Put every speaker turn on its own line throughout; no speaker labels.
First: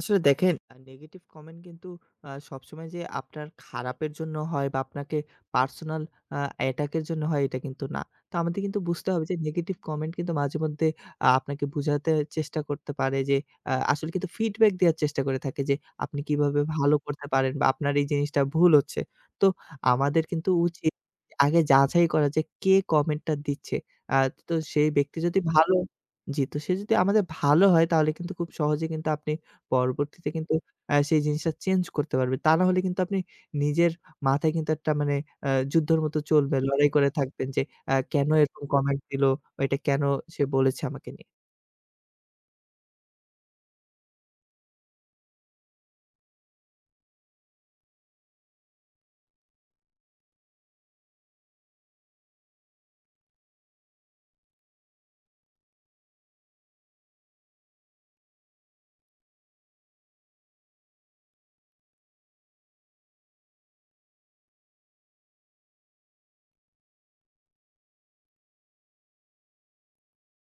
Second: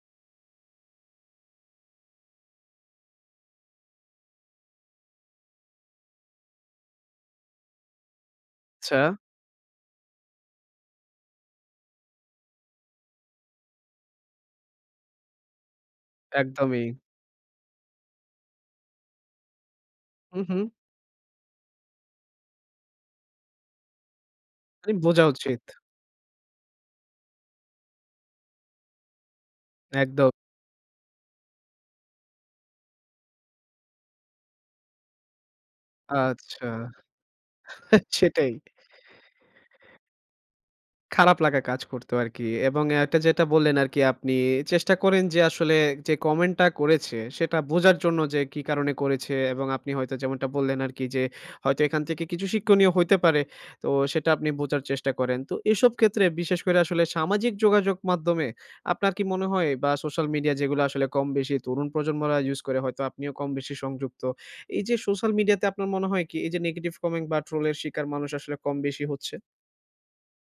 আসলে দেখেন আ negative comment কিন্তু আ সবসময় যে, আপনার খারাপের জন্য হয় বা আপনাকে পার্সোনাল আ অ্যাটাক এর জন্য হয় এটা কিন্তু না। তো আমাদের কিন্তু বুঝতে
আচ্ছা।
হবে যে, নেগেটিভ কমেন্ট কিন্তু মাঝেমধ্যে আ আপনাকে বোঝাতে চেষ্টা করতে পারে যে, আ আসলে কিন্তু ফিডব্যাক দেওয়ার চেষ্টা করে থাকে যে, আপনি কিভাবে
একদমই।
ভালো করতে পারেন বা আপনার এই জিনিসটা ভুল হচ্ছে। তো আমাদের
হু,
কিন্তু
হুম।
উচিত আগে যাচাই করা যে, কে কমেন্টটা দিচ্ছে। আ তো সেই
আরি
ব্যক্তি
বোঝা
যদি
উচিত।
ভালো জি, তো সে যদি আমাদের ভালো হয় তাহলে কিন্তু খুব সহজেই কিন্তু আপনি পরবর্তীতে
একদম।
কিন্তু আ সেই জিনিসটা চেঞ্জ করতে পারবেন। তা নাহলে কিন্তু আপনি নিজের মাথায় কিন্তু একটা মানে আ যুদ্ধের মতো চলবে।
আচ্ছা,
লড়াই করে থাকবেন যে, আ কেনো
সেটাই।
এরকম কমেন্ট দিলো, অ এটা কেনো সে বলেছে আমাকে নিয়ে।
খারাপ লাগা কাজ করতো আরকি এবং এটা যেটা বললেন, আরকি আপনি চেষ্টা করেন যে, আসলে যে, কমেন্টটা করেছে সেটা বোঝার জন্য যে, কি কারণে করেছে এবং আপনি হয়তো যেমনটা বললেন আরকি যে, হয়তো এখান থেকে কিছু শিক্ষনীয় হইতে পারে। তো সেটা আপনি বোঝার চেষ্টা করেন। তো এসব ক্ষেত্রে বিশেষ করে আসলে সামাজিক যোগাযোগ মাধ্যমে আপনার কি মনে হয় বা সোশ্যাল মিডিয়া যেগুলো আসলে কম বেশি তরুণ প্রজন্মরা ইউজ করে হয়তো আপনিও কম বেশি সংযুক্ত। এইযে সোশ্যাল মিডিয়াতে আপনার মনে হয় কি এইযে নেগেটিভ কমেন্ট বা ট্রোল শিকার মানুষ আসলে কম বেশি হচ্ছে?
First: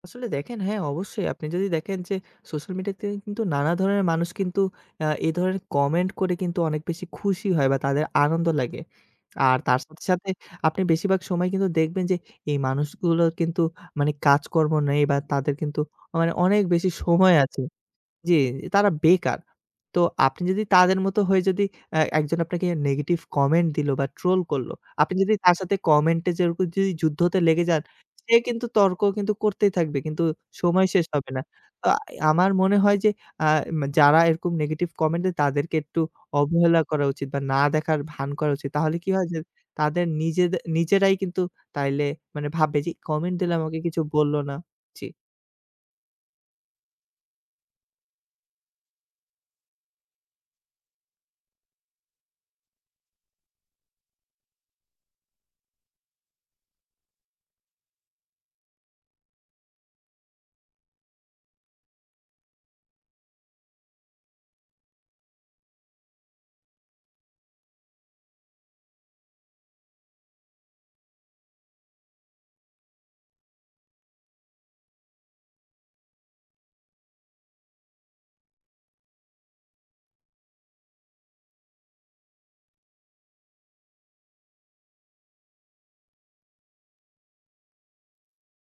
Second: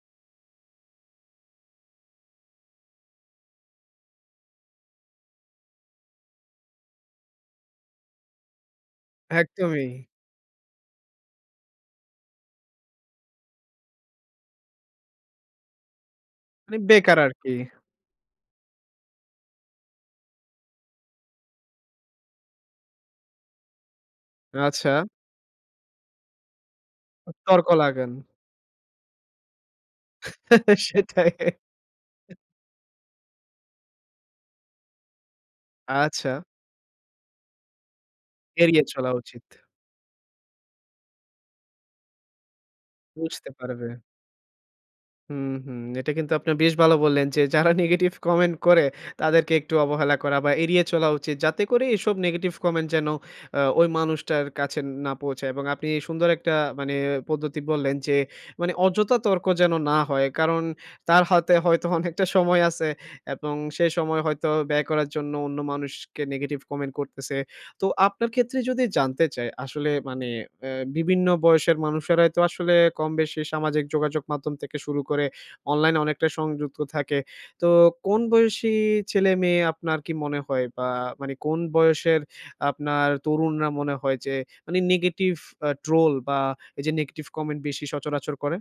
আসলে দেখেন হ্যাঁ, অবশ্যই আপনি যদি দেখেন যে, সোশ্যাল মিডিয়াতে কিন্তু নানা ধরণের মানুষ কিন্তু আ এই ধরনের কমেন্ট করে কিন্তু অনেক বেশি খুশি হয় বা তাদের আনন্দ লাগে। আর তার সাথে,
একদমই।
সাথে আপনি বেশিরভাগ সময় কিন্তু দেখবেন যে, এই মানুষগুলোর কিন্তু মানে কাজকর্ম নেই বা তাদের কিন্তু মানে অনেক
মানে,
বেশি
বেকার
সময়
আরকি।
আছে জি, তারা বেকার। তো আপনি যদি তাদের মতো হয়ে যদি অ্যা একজন আপনাকে নেগেটিভ কমেন্ট দিলো বা ট্রোল করলো,
আচ্ছা।
আপনি যদি তার সাথে কমেন্ট এ যেয়ে যদি
অ
যুদ্ধতে লেগে
তর্ক
যান
লাগেন।
সে কিন্তু তর্ক কিন্তু করতেই থাকবে। কিন্তু সময় শেষ হবে
সেটাই।
না। আ আমার মনে হয় যে, আ মে যারা এরকম নেগেটিভ কমেন্ট দেয় তাদেরকে একটু
আচ্ছা।
অবহেলা করা উচিত বা না দেখার ভান করা উচিত।
এড়িয়ে
তাহলে কি
চলা
হয় যে,
উচিত।
তাদের নিজেদে নিজেরাই কিন্তু তাইলে মানে ভাববে যে, কমেন্ট
বুঝতে
দিলে আমাকে
পারবে।
কিছু বলল না, জি।
হুম, হুম, এটা কিন্তু আপনারা বেশ ভালো বললেন যে, যারা নেগেটিভ কমেন্ট করে তাদেরকে একটু অবহেলা করা বা এড়িয়ে চলা উচিত। যাতে করে এসব নেগেটিভ কমেন্ট যেন অ্যা ওই মানুষটার কাছে না পৌঁছায় এবং আপনি সুন্দর একটা মানে পদ্ধতি বললেন, যে, মানে অযথা তর্ক যেন না হয়। কারণ তার হাতে হয়তো অনেকটা সময় আছে এবং সেই সময় হয়তো ব্যয় করার জন্য অন্য মানুষকে নেগেটিভ কমেন্ট করতেছে। তো আপনার ক্ষেত্রে যদি জানতে চাই আসলে মানে অ্যা বিভিন্ন বয়সের মানুষেরাই তো আসলে কম-বেশি সামাজিক যোগাযোগ মাধ্যম থেকে শুরু করে অনলাইনে অনেকটাই সংযুক্ত থাকে। তো কোন বয়সী ছেলে-মেয়ে আপনার কি মনে হয় বা মানে কোন বয়সের আপনার তরুণরা মনে হয় যে, মানে নেগেটিভ ট্রোল বা এইযে নেগেটিভ কমেন্ট বেশি সচরাচর করে?